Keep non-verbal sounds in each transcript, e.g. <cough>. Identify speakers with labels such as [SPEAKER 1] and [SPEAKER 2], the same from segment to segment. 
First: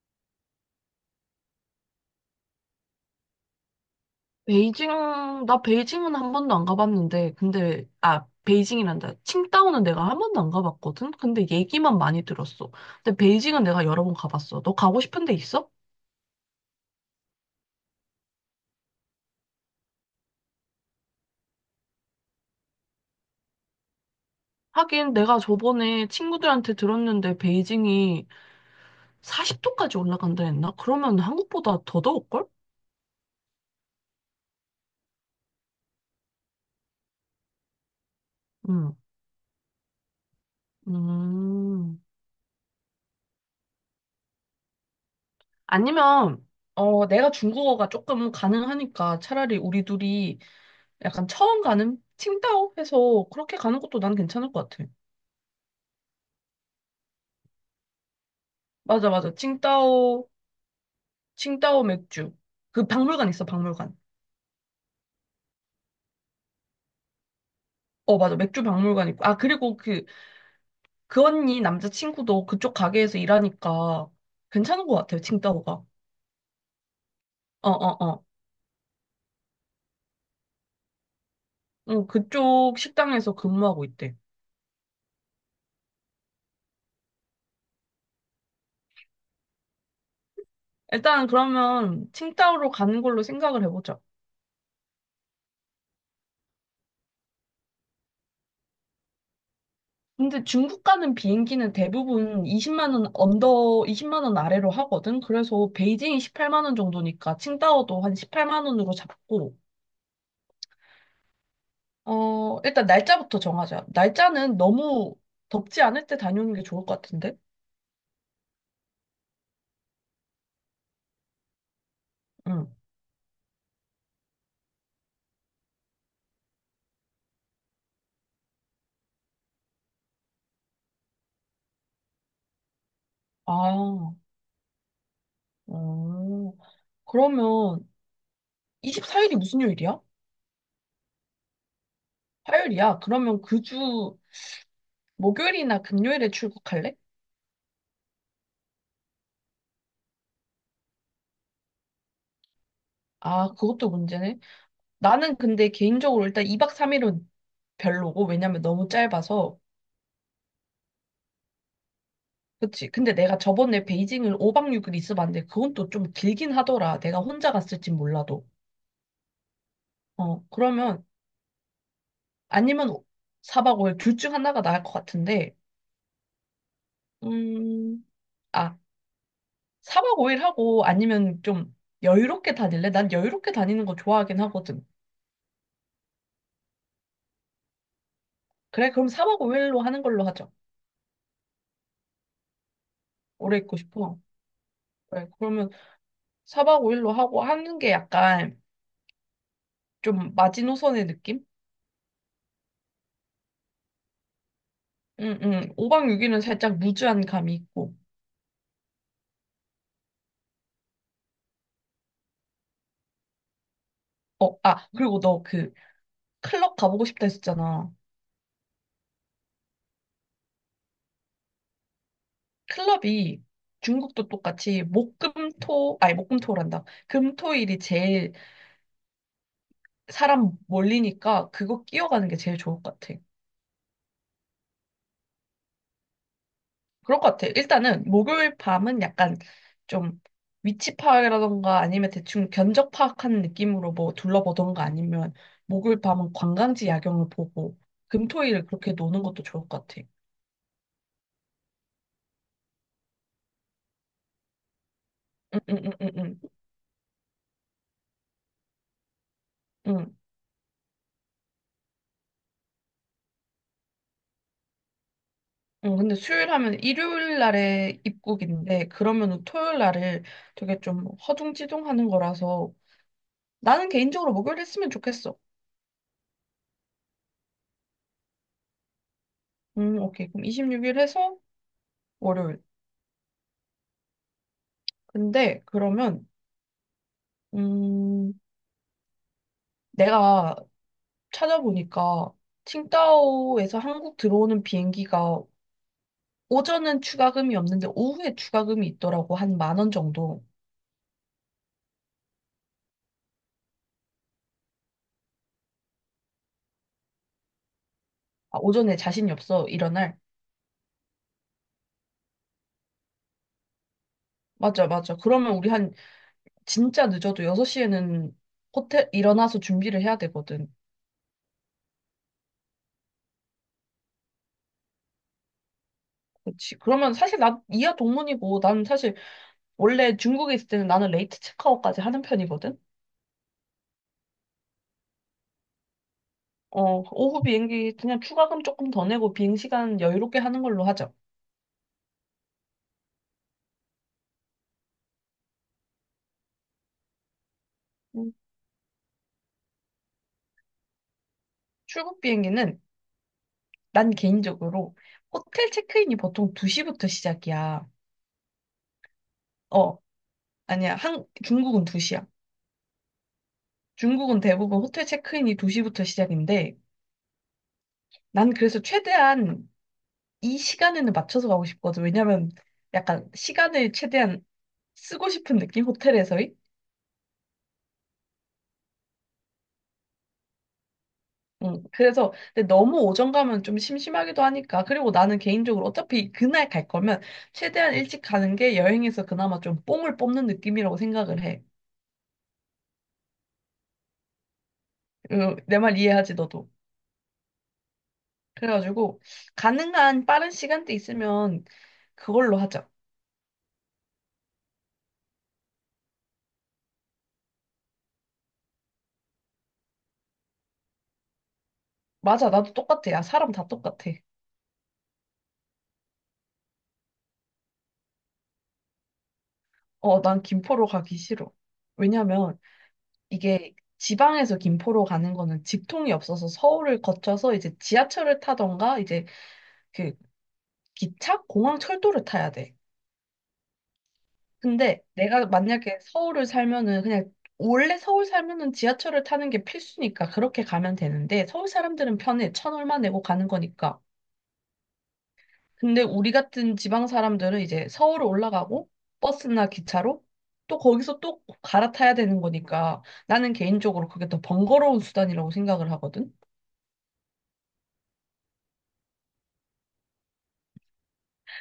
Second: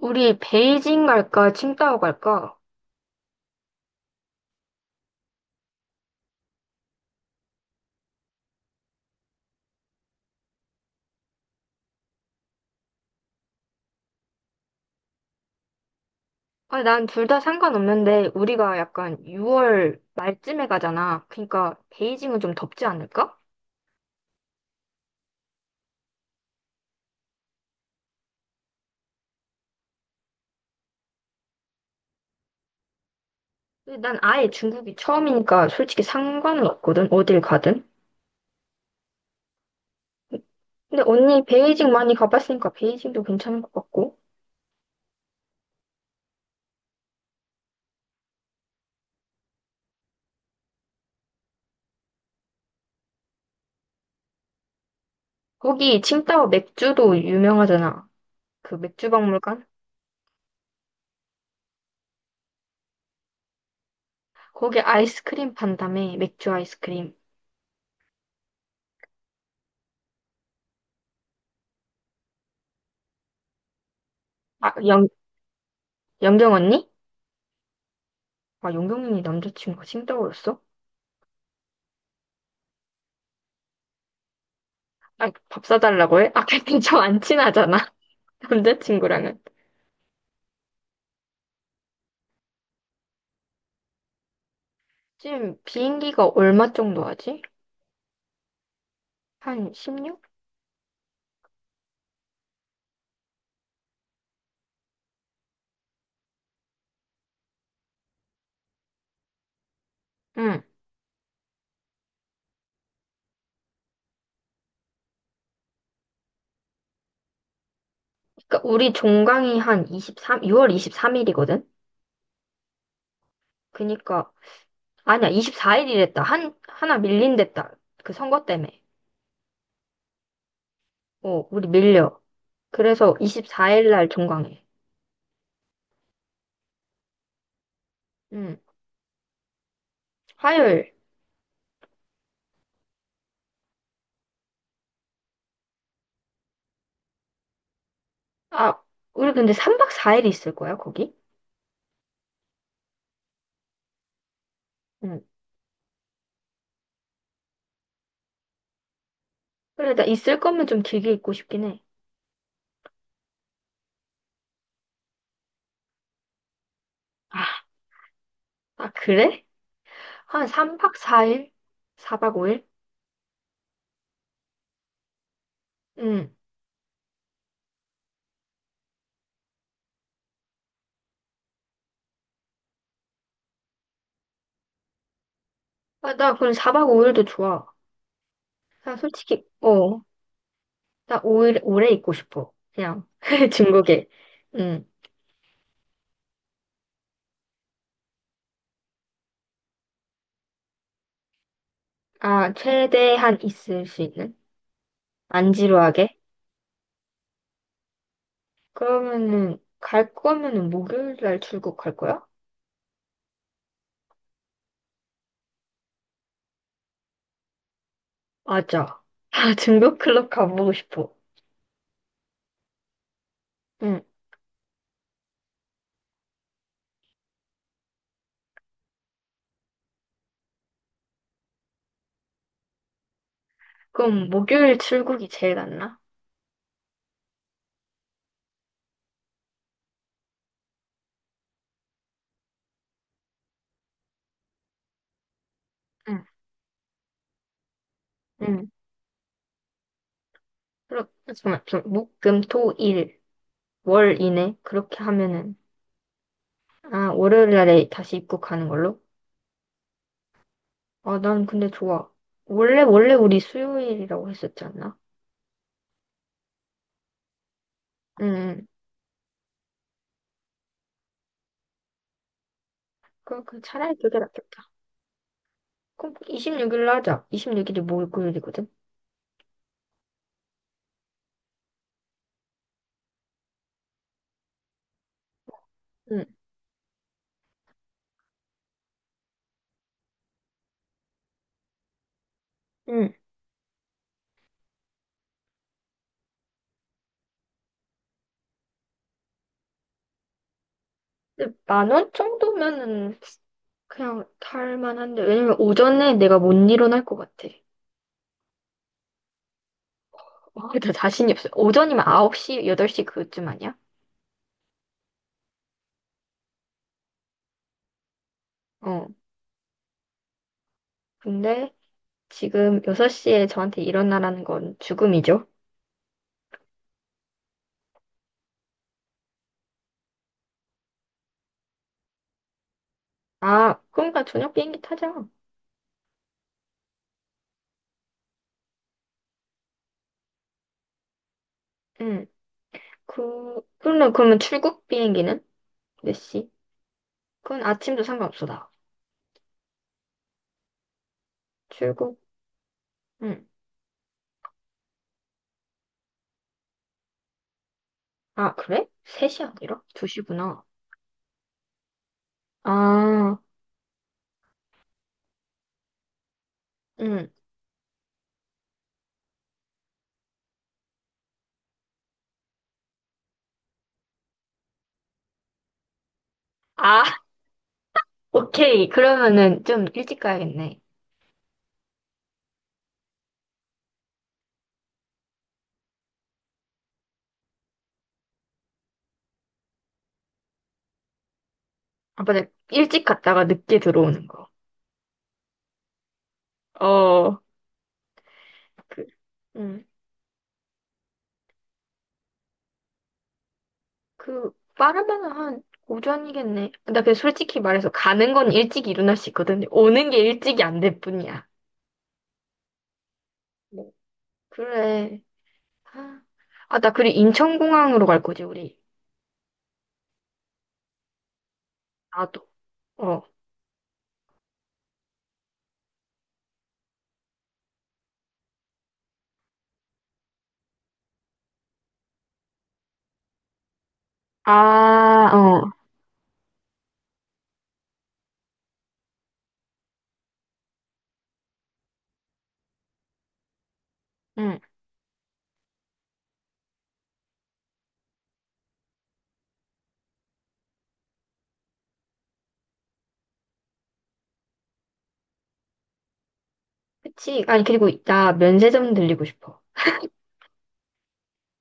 [SPEAKER 1] 우리 베이징 갈까, 칭다오 갈까?
[SPEAKER 2] 베이징, 나 베이징은 한 번도 안 가봤는데, 근데, 아, 베이징이란다. 칭다오는 내가 한 번도 안 가봤거든? 근데 얘기만 많이 들었어. 근데 베이징은 내가 여러 번 가봤어. 너 가고 싶은 데 있어?
[SPEAKER 1] 아, 난 둘 다 상관없는데 우리가 약간 6월 말쯤에 가잖아. 그러니까 베이징은 좀 덥지 않을까?
[SPEAKER 2] 하긴 내가 저번에 친구들한테 들었는데 베이징이 40도까지 올라간다 했나? 그러면 한국보다 더 더울걸?
[SPEAKER 1] 근데 난 아예 중국이 처음이니까 솔직히 상관은 없거든. 어딜 가든.
[SPEAKER 2] 응.
[SPEAKER 1] 근데 언니 베이징
[SPEAKER 2] 음.
[SPEAKER 1] 많이 가봤으니까 베이징도 괜찮을 것 같고.
[SPEAKER 2] 아니면, 내가 중국어가 조금 가능하니까 차라리 우리 둘이 약간 처음 가는 칭다오 해서 그렇게 가는 것도 난 괜찮을 것 같아.
[SPEAKER 1] 거기 칭다오 맥주도 유명하잖아. 그 맥주
[SPEAKER 2] 맞아, 맞아.
[SPEAKER 1] 박물관?
[SPEAKER 2] 칭따오, 칭따오 맥주. 그 박물관 있어, 박물관.
[SPEAKER 1] 거기 아이스크림 판다며 맥주 아이스크림.
[SPEAKER 2] 어, 맞아. 맥주 박물관 있고. 아, 그리고 그 언니 남자친구도 그쪽 가게에서 일하니까
[SPEAKER 1] 아,
[SPEAKER 2] 괜찮은 것 같아요, 칭따오가.
[SPEAKER 1] 영경 언니?
[SPEAKER 2] 어, 어, 어.
[SPEAKER 1] 아, 영경 언니 남자친구가 칭다오였어?
[SPEAKER 2] 응, 그쪽 식당에서 근무하고 있대.
[SPEAKER 1] 아, 밥 사달라고 해? 아, 근데 좀안 친하잖아. <laughs> 남자친구랑은.
[SPEAKER 2] 일단 그러면 칭따오로 가는 걸로 생각을 해보자.
[SPEAKER 1] 지금 비행기가 얼마 정도 하지? 한 16?
[SPEAKER 2] 근데 중국 가는 비행기는 대부분 20만 원 언더, 20만 원 아래로 하거든. 그래서 베이징이 18만 원 정도니까 칭따오도 한 18만 원으로 잡고
[SPEAKER 1] 응.
[SPEAKER 2] 일단 날짜부터 정하자. 날짜는 너무 덥지 않을 때 다녀오는 게 좋을 것 같은데?
[SPEAKER 1] 그러니까 우리 종강이 한 23, 6월 23일이거든?
[SPEAKER 2] 응.
[SPEAKER 1] 그니까, 아니야, 24일이랬다. 하나 밀린댔다. 그 선거 때문에. 우리 밀려. 그래서 24일 날
[SPEAKER 2] 아,
[SPEAKER 1] 종강해.
[SPEAKER 2] 어. 그러면
[SPEAKER 1] 응.
[SPEAKER 2] 24일이 무슨 요일이야?
[SPEAKER 1] 화요일.
[SPEAKER 2] 화요일이야. 그러면 그 주 목요일이나 금요일에 출국할래?
[SPEAKER 1] 아, 우리 근데 3박 4일 있을 거야, 거기?
[SPEAKER 2] 아, 그것도 문제네.
[SPEAKER 1] 응.
[SPEAKER 2] 나는 근데 개인적으로 일단 2박 3일은 별로고, 왜냐면 너무 짧아서.
[SPEAKER 1] 그래, 나 있을 거면 좀 길게 있고 싶긴 해.
[SPEAKER 2] 그치. 근데 내가 저번에 베이징을 5박 6일 있어봤는데, 그건 또 좀 길긴 하더라. 내가 혼자
[SPEAKER 1] 아,
[SPEAKER 2] 갔을진 몰라도.
[SPEAKER 1] 아, 그래?
[SPEAKER 2] 어,
[SPEAKER 1] 한 3박
[SPEAKER 2] 그러면
[SPEAKER 1] 4일? 4박 5일?
[SPEAKER 2] 아니면 4박 5일 둘 중 하나가 나을 것 같은데,
[SPEAKER 1] 응.
[SPEAKER 2] 음, 아, 4박 5일 하고 아니면 좀 여유롭게 다닐래? 난 여유롭게 다니는 거 좋아하긴 하거든.
[SPEAKER 1] 아, 나 그럼 4박 5일도 좋아.
[SPEAKER 2] 그래,
[SPEAKER 1] 나
[SPEAKER 2] 그럼 4박
[SPEAKER 1] 솔직히,
[SPEAKER 2] 5일로
[SPEAKER 1] 어.
[SPEAKER 2] 하는 걸로 하자.
[SPEAKER 1] 나 5일, 오래 있고 싶어. 그냥, <laughs>
[SPEAKER 2] 오래 있고
[SPEAKER 1] 중국에.
[SPEAKER 2] 싶어.
[SPEAKER 1] 응.
[SPEAKER 2] 그래, 그러면 4박 5일로 하고 하는 게 약간 좀 마지노선의 느낌?
[SPEAKER 1] 아, 최대한 있을 수 있는?
[SPEAKER 2] 응,
[SPEAKER 1] 안
[SPEAKER 2] 응. 5박
[SPEAKER 1] 지루하게?
[SPEAKER 2] 6일은 살짝 무주한 감이 있고.
[SPEAKER 1] 그러면은, 갈 거면은 목요일 날 출국 갈 거야?
[SPEAKER 2] 어, 아, 그리고 너 그 클럽 가보고 싶다 했었잖아.
[SPEAKER 1] 맞아. 아, <laughs> 중국 클럽 가보고 싶어.
[SPEAKER 2] 클럽이
[SPEAKER 1] 응.
[SPEAKER 2] 중국도 똑같이 목금토 아니 목금토란다. 금토일이 제일 사람 몰리니까 그거 끼어가는 게 제일 좋을 것 같아.
[SPEAKER 1] 그럼 목요일 출국이 제일 낫나?
[SPEAKER 2] 그럴 것 같아. 일단은 목요일 밤은 약간 좀 위치 파악이라던가 아니면 대충 견적 파악하는 느낌으로 뭐 둘러보던가 아니면 목요일
[SPEAKER 1] 응.
[SPEAKER 2] 밤은 관광지 야경을 보고
[SPEAKER 1] 응.
[SPEAKER 2] 금토일을 그렇게 노는 것도 좋을 것 같아.
[SPEAKER 1] 그럼 잠깐만, 좀, 목, 금, 토, 일, 월 이내? 그렇게 하면은,
[SPEAKER 2] 응응응응응.
[SPEAKER 1] 아, 월요일 날에 다시 입국하는 걸로? 아, 난 근데 좋아. 원래 우리 수요일이라고 했었지 않나?
[SPEAKER 2] 어, 근데 수요일 하면 일요일 날에
[SPEAKER 1] 응, 응.
[SPEAKER 2] 입국인데, 그러면은 토요일 날을 되게 좀 허둥지둥 하는 거라서,
[SPEAKER 1] 그
[SPEAKER 2] 나는
[SPEAKER 1] 차라리 그게
[SPEAKER 2] 개인적으로 목요일
[SPEAKER 1] 낫겠다.
[SPEAKER 2] 했으면 좋겠어.
[SPEAKER 1] 그럼 26일로 하자. 26일이 목요일이거든?
[SPEAKER 2] 오케이. 그럼 26일 해서 월요일. 근데
[SPEAKER 1] 응,
[SPEAKER 2] 그러면, 음, 내가 찾아보니까,
[SPEAKER 1] 응.
[SPEAKER 2] 칭다오에서 한국 들어오는 비행기가 오전은 추가금이 없는데 오후에 추가금이 있더라고. 한 만 원 정도.
[SPEAKER 1] 근데 10,000원 정도면은 그냥 탈 만한데, 왜냐면 오전에 내가 못 일어날 것 같아.
[SPEAKER 2] 아, 오전에 자신이 없어. 일어날.
[SPEAKER 1] 어, <laughs> 나 자신이 없어. 오전이면 9시, 8시 그쯤 아니야?
[SPEAKER 2] 맞아, 맞아. 그러면 우리 한 진짜 늦어도 6시에는
[SPEAKER 1] 어.
[SPEAKER 2] 호텔 일어나서 준비를 해야 되거든.
[SPEAKER 1] 근데 지금 6시에 저한테 일어나라는 건 죽음이죠?
[SPEAKER 2] 그치. 그러면 사실 나 이하 동문이고 난 사실 원래 중국에 있을 때는 나는 레이트 체크아웃까지 하는 편이거든.
[SPEAKER 1] 아, 그러니까 저녁 비행기 타자.
[SPEAKER 2] 어, 오후 비행기 그냥 추가금 조금 더 내고 비행 시간 여유롭게 하는 걸로 하죠.
[SPEAKER 1] 응. 그러면, 출국 비행기는? 몇 시? 그건 아침도
[SPEAKER 2] 음,
[SPEAKER 1] 상관없어, 나. 출국,
[SPEAKER 2] 출국 비행기는
[SPEAKER 1] 응.
[SPEAKER 2] 난 개인적으로 호텔 체크인이 보통 2시부터 시작이야.
[SPEAKER 1] 아, 그래? 3시 아니라?
[SPEAKER 2] 어,
[SPEAKER 1] 2시구나.
[SPEAKER 2] 아니야. 중국은 2시야.
[SPEAKER 1] 아,
[SPEAKER 2] 중국은 대부분 호텔 체크인이 2시부터 시작인데
[SPEAKER 1] 응.
[SPEAKER 2] 난 그래서 최대한 이 시간에는 맞춰서 가고 싶거든. 왜냐면 약간 시간을 최대한 쓰고 싶은 느낌? 호텔에서의?
[SPEAKER 1] 아, <laughs> 오케이. 그러면은 좀 일찍 가야겠네.
[SPEAKER 2] 응. 그래서 근데 너무 오전 가면 좀 심심하기도 하니까. 그리고 나는 개인적으로 어차피 그날 갈 거면 최대한 일찍 가는 게 여행에서 그나마 좀 뽕을 뽑는 느낌이라고 생각을 해.
[SPEAKER 1] 아, 맞아. 일찍 갔다가 늦게 들어오는 거.
[SPEAKER 2] 그 내말 이해하지, 너도.
[SPEAKER 1] 어, 그,
[SPEAKER 2] 그래가지고
[SPEAKER 1] 응.
[SPEAKER 2] 가능한 빠른 시간대 있으면 그걸로 하자.
[SPEAKER 1] 그, 빠르면 한 오전이겠네. 나 그냥 솔직히 말해서 가는 건 일찍 일어날 수 있거든. 오는 게 일찍이 안 될 뿐이야.
[SPEAKER 2] 맞아, 나도 똑같아. 야, 사람 다
[SPEAKER 1] 뭐,
[SPEAKER 2] 똑같아.
[SPEAKER 1] 그래. 아, 아, 나 그리고 인천공항으로 갈 거지, 우리.
[SPEAKER 2] 어, 난 김포로 가기 싫어.
[SPEAKER 1] 나도.
[SPEAKER 2] 왜냐면
[SPEAKER 1] 어.
[SPEAKER 2] 이게 지방에서 김포로 가는 거는 직통이 없어서 서울을 거쳐서 이제 지하철을 타던가 이제 그 기차, 공항, 철도를 타야 돼. 근데
[SPEAKER 1] 아,
[SPEAKER 2] 내가
[SPEAKER 1] 어.
[SPEAKER 2] 만약에 서울을 살면은 그냥 원래 서울 살면은 지하철을 타는 게 필수니까 그렇게 가면 되는데 서울 사람들은 편해. 천 얼마 내고 가는 거니까.
[SPEAKER 1] 응.
[SPEAKER 2] 근데 우리 같은 지방 사람들은 이제 서울 올라가고 버스나 기차로 또 거기서 또 갈아타야 되는 거니까 나는 개인적으로 그게 더 번거로운 수단이라고 생각을 하거든.
[SPEAKER 1] 그치. 아니, 그리고 나 면세점 들리고 싶어.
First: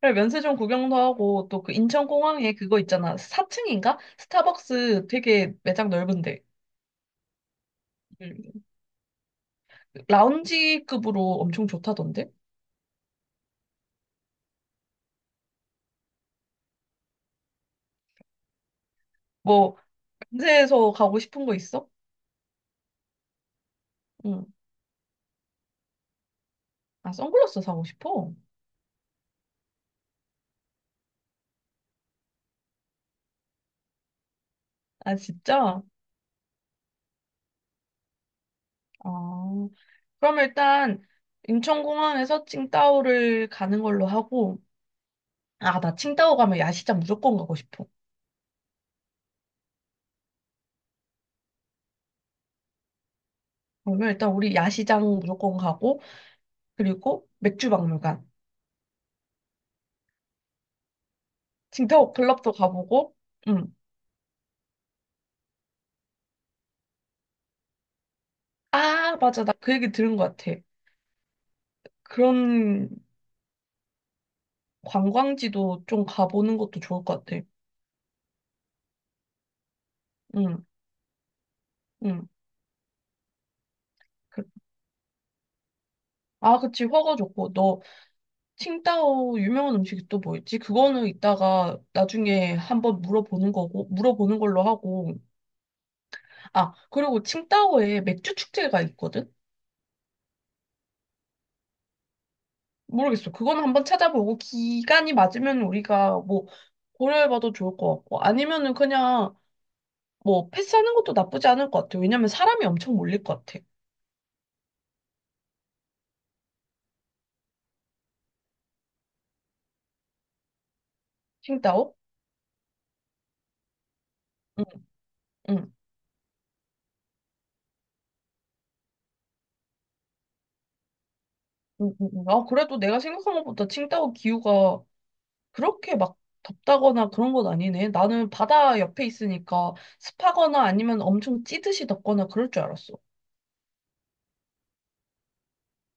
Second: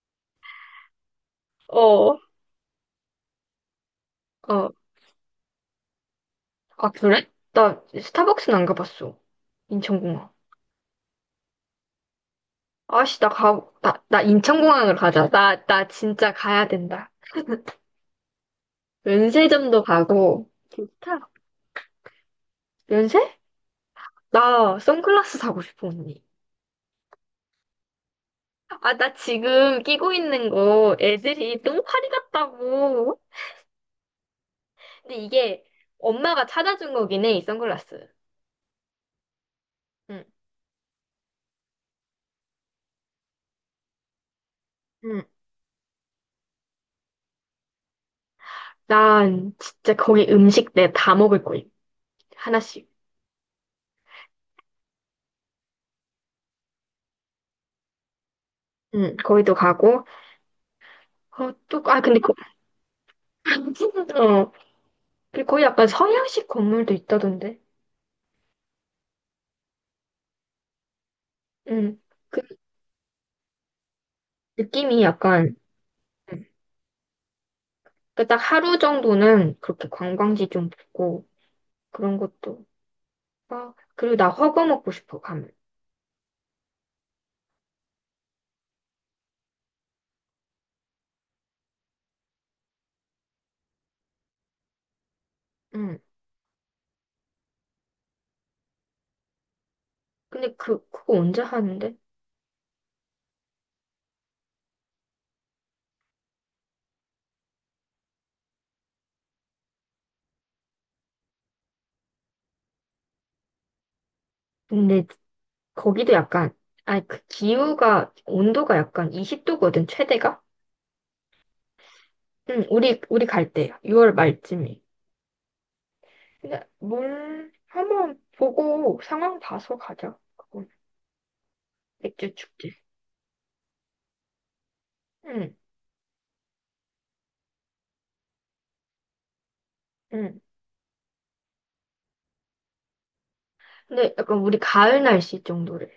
[SPEAKER 2] 그래, 면세점 구경도 하고, 또 그
[SPEAKER 1] 어.
[SPEAKER 2] 인천공항에 그거 있잖아. 4층인가?
[SPEAKER 1] 어.
[SPEAKER 2] 스타벅스 되게 매장 넓은데.
[SPEAKER 1] 아, 그래? 나
[SPEAKER 2] 음,
[SPEAKER 1] 스타벅스는 안 가봤어. 인천공항.
[SPEAKER 2] 라운지급으로 엄청 좋다던데?
[SPEAKER 1] 아씨, 나 인천공항을 가자. 나 진짜 가야 된다.
[SPEAKER 2] 뭐,
[SPEAKER 1] 면세점도 가고.
[SPEAKER 2] 면세에서 가고
[SPEAKER 1] 좋다
[SPEAKER 2] 싶은 거 있어?
[SPEAKER 1] 면세?
[SPEAKER 2] 응.
[SPEAKER 1] 나 선글라스 사고 싶어, 언니.
[SPEAKER 2] 아, 선글라스 사고 싶어?
[SPEAKER 1] 아, 나 지금 끼고 있는 거 애들이 똥파리 같다고. 근데
[SPEAKER 2] 아,
[SPEAKER 1] 이게
[SPEAKER 2] 진짜?
[SPEAKER 1] 엄마가 찾아준 거긴 해, 이 선글라스.
[SPEAKER 2] 아,
[SPEAKER 1] 응
[SPEAKER 2] 그럼 일단, 인천공항에서 칭다오를 가는 걸로 하고,
[SPEAKER 1] 응.
[SPEAKER 2] 아, 나 칭다오 가면 야시장 무조건 가고 싶어.
[SPEAKER 1] 난 진짜 거기 음식 내 다 먹을 거야. 하나씩.
[SPEAKER 2] 그러면 일단 우리 야시장 무조건 가고, 그리고 맥주박물관,
[SPEAKER 1] 응, 거기도 가고. 또, 아,
[SPEAKER 2] 칭다오
[SPEAKER 1] 근데,
[SPEAKER 2] 클럽도 가보고, 응.
[SPEAKER 1] <laughs> 어, 그리고 거기 약간 서양식 건물도 있다던데.
[SPEAKER 2] 아, 맞아. 나 그 얘기 들은 것 같아.
[SPEAKER 1] 응, 그
[SPEAKER 2] 그런
[SPEAKER 1] 느낌이 약간,
[SPEAKER 2] 관광지도 좀
[SPEAKER 1] 응.
[SPEAKER 2] 가보는 것도 좋을 것 같아.
[SPEAKER 1] 그딱 하루 정도는 그렇게 관광지
[SPEAKER 2] 응,
[SPEAKER 1] 좀 보고, 그런
[SPEAKER 2] 응.
[SPEAKER 1] 것도. 아, 그리고 나
[SPEAKER 2] 그-
[SPEAKER 1] 허거 먹고 싶어, 가면.
[SPEAKER 2] 아, 그치. 허거 좋고. 너, 칭다오 유명한 음식이 또 뭐 있지? 그거는 이따가 나중에 한번 물어보는 거고, 물어보는 걸로 하고.
[SPEAKER 1] 응.
[SPEAKER 2] 아, 그리고 칭다오에 맥주 축제가 있거든?
[SPEAKER 1] 근데 그거 언제 하는데?
[SPEAKER 2] 모르겠어. 그거는 한번 찾아보고, 기간이 맞으면 우리가 뭐, 고려해봐도 좋을 것 같고, 아니면은 그냥 뭐, 패스하는 것도 나쁘지 않을 것 같아. 왜냐면 사람이 엄청 몰릴 것 같아.
[SPEAKER 1] 근데 거기도 약간, 아, 그 기후가, 온도가 약간 20도거든, 최대가?
[SPEAKER 2] 칭따오?
[SPEAKER 1] 응, 우리 갈 때, 6월
[SPEAKER 2] 응,
[SPEAKER 1] 말쯤에.
[SPEAKER 2] 응,
[SPEAKER 1] 그냥 뭘 한번 보고 상황 봐서 가자. 그건
[SPEAKER 2] 응, 응. 응.
[SPEAKER 1] 맥주
[SPEAKER 2] 아,
[SPEAKER 1] 축제.
[SPEAKER 2] 그래도 내가 생각한 것보다 칭따오 기후가
[SPEAKER 1] 응,
[SPEAKER 2] 그렇게 막 덥다거나 그런 건 아니네. 나는 바다 옆에 있으니까
[SPEAKER 1] 응.
[SPEAKER 2] 습하거나 아니면 엄청 찌듯이 덥거나 그럴 줄 알았어.
[SPEAKER 1] 근데 약간 우리 가을 날씨 정도래.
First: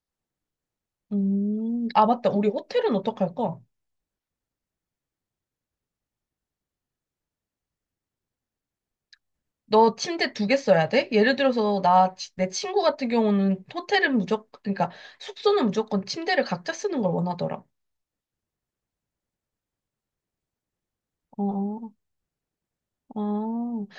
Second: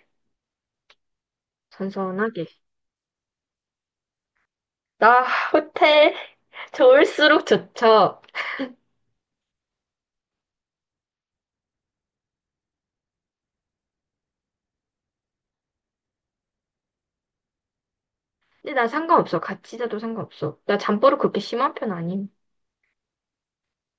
[SPEAKER 2] 맞다.
[SPEAKER 1] 선선하게.
[SPEAKER 2] 우리 호텔은 어떡할까?
[SPEAKER 1] 나 호텔 <laughs> 좋을수록 좋죠.
[SPEAKER 2] 너 침대 두 개 써야 돼? 예를 들어서 내 친구 같은 경우는 호텔은 무조건, 그러니까 숙소는 무조건 침대를 각자 쓰는 걸 원하더라.
[SPEAKER 1] 근데 나 상관없어. 같이 자도 상관없어. 나 잠버릇 그렇게 심한 편
[SPEAKER 2] 어.
[SPEAKER 1] 아님.
[SPEAKER 2] 아,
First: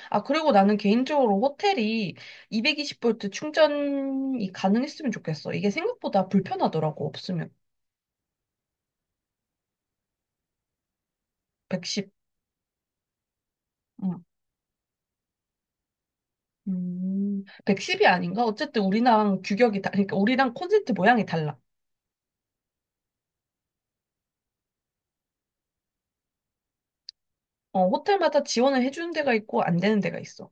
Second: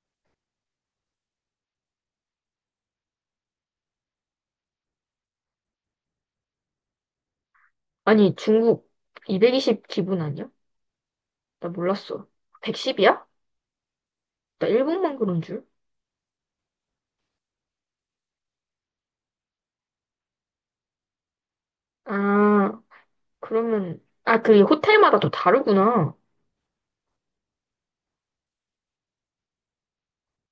[SPEAKER 2] 아, 그리고 나는 개인적으로 호텔이 220V 충전이 가능했으면 좋겠어. 이게 생각보다 불편하더라고, 없으면.
[SPEAKER 1] 아니, 중국 220 기분 아니야? 나
[SPEAKER 2] 110.
[SPEAKER 1] 몰랐어. 110이야?
[SPEAKER 2] 음,
[SPEAKER 1] 나 일본만 그런 줄?
[SPEAKER 2] 110이 아닌가? 어쨌든 우리랑 규격이 그러니까 우리랑 콘센트 모양이 달라.
[SPEAKER 1] 아, 그러면, 그 호텔마다 또 다르구나.
[SPEAKER 2] 어, 호텔마다 지원을 해주는 데가 있고 안 되는 데가 있어.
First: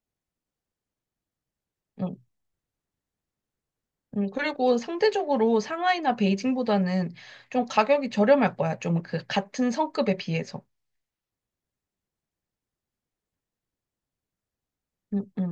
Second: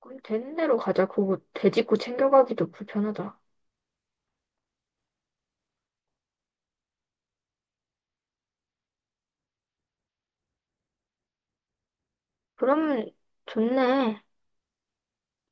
[SPEAKER 1] 그럼 되는 대로 가자. 그거 되짚고
[SPEAKER 2] 음,
[SPEAKER 1] 챙겨가기도 불편하다.
[SPEAKER 2] 그리고 상대적으로 상하이나 베이징보다는 좀 가격이 저렴할 거야. 좀 그 같은 성급에 비해서.
[SPEAKER 1] 그러면 좋네.
[SPEAKER 2] 응, 응.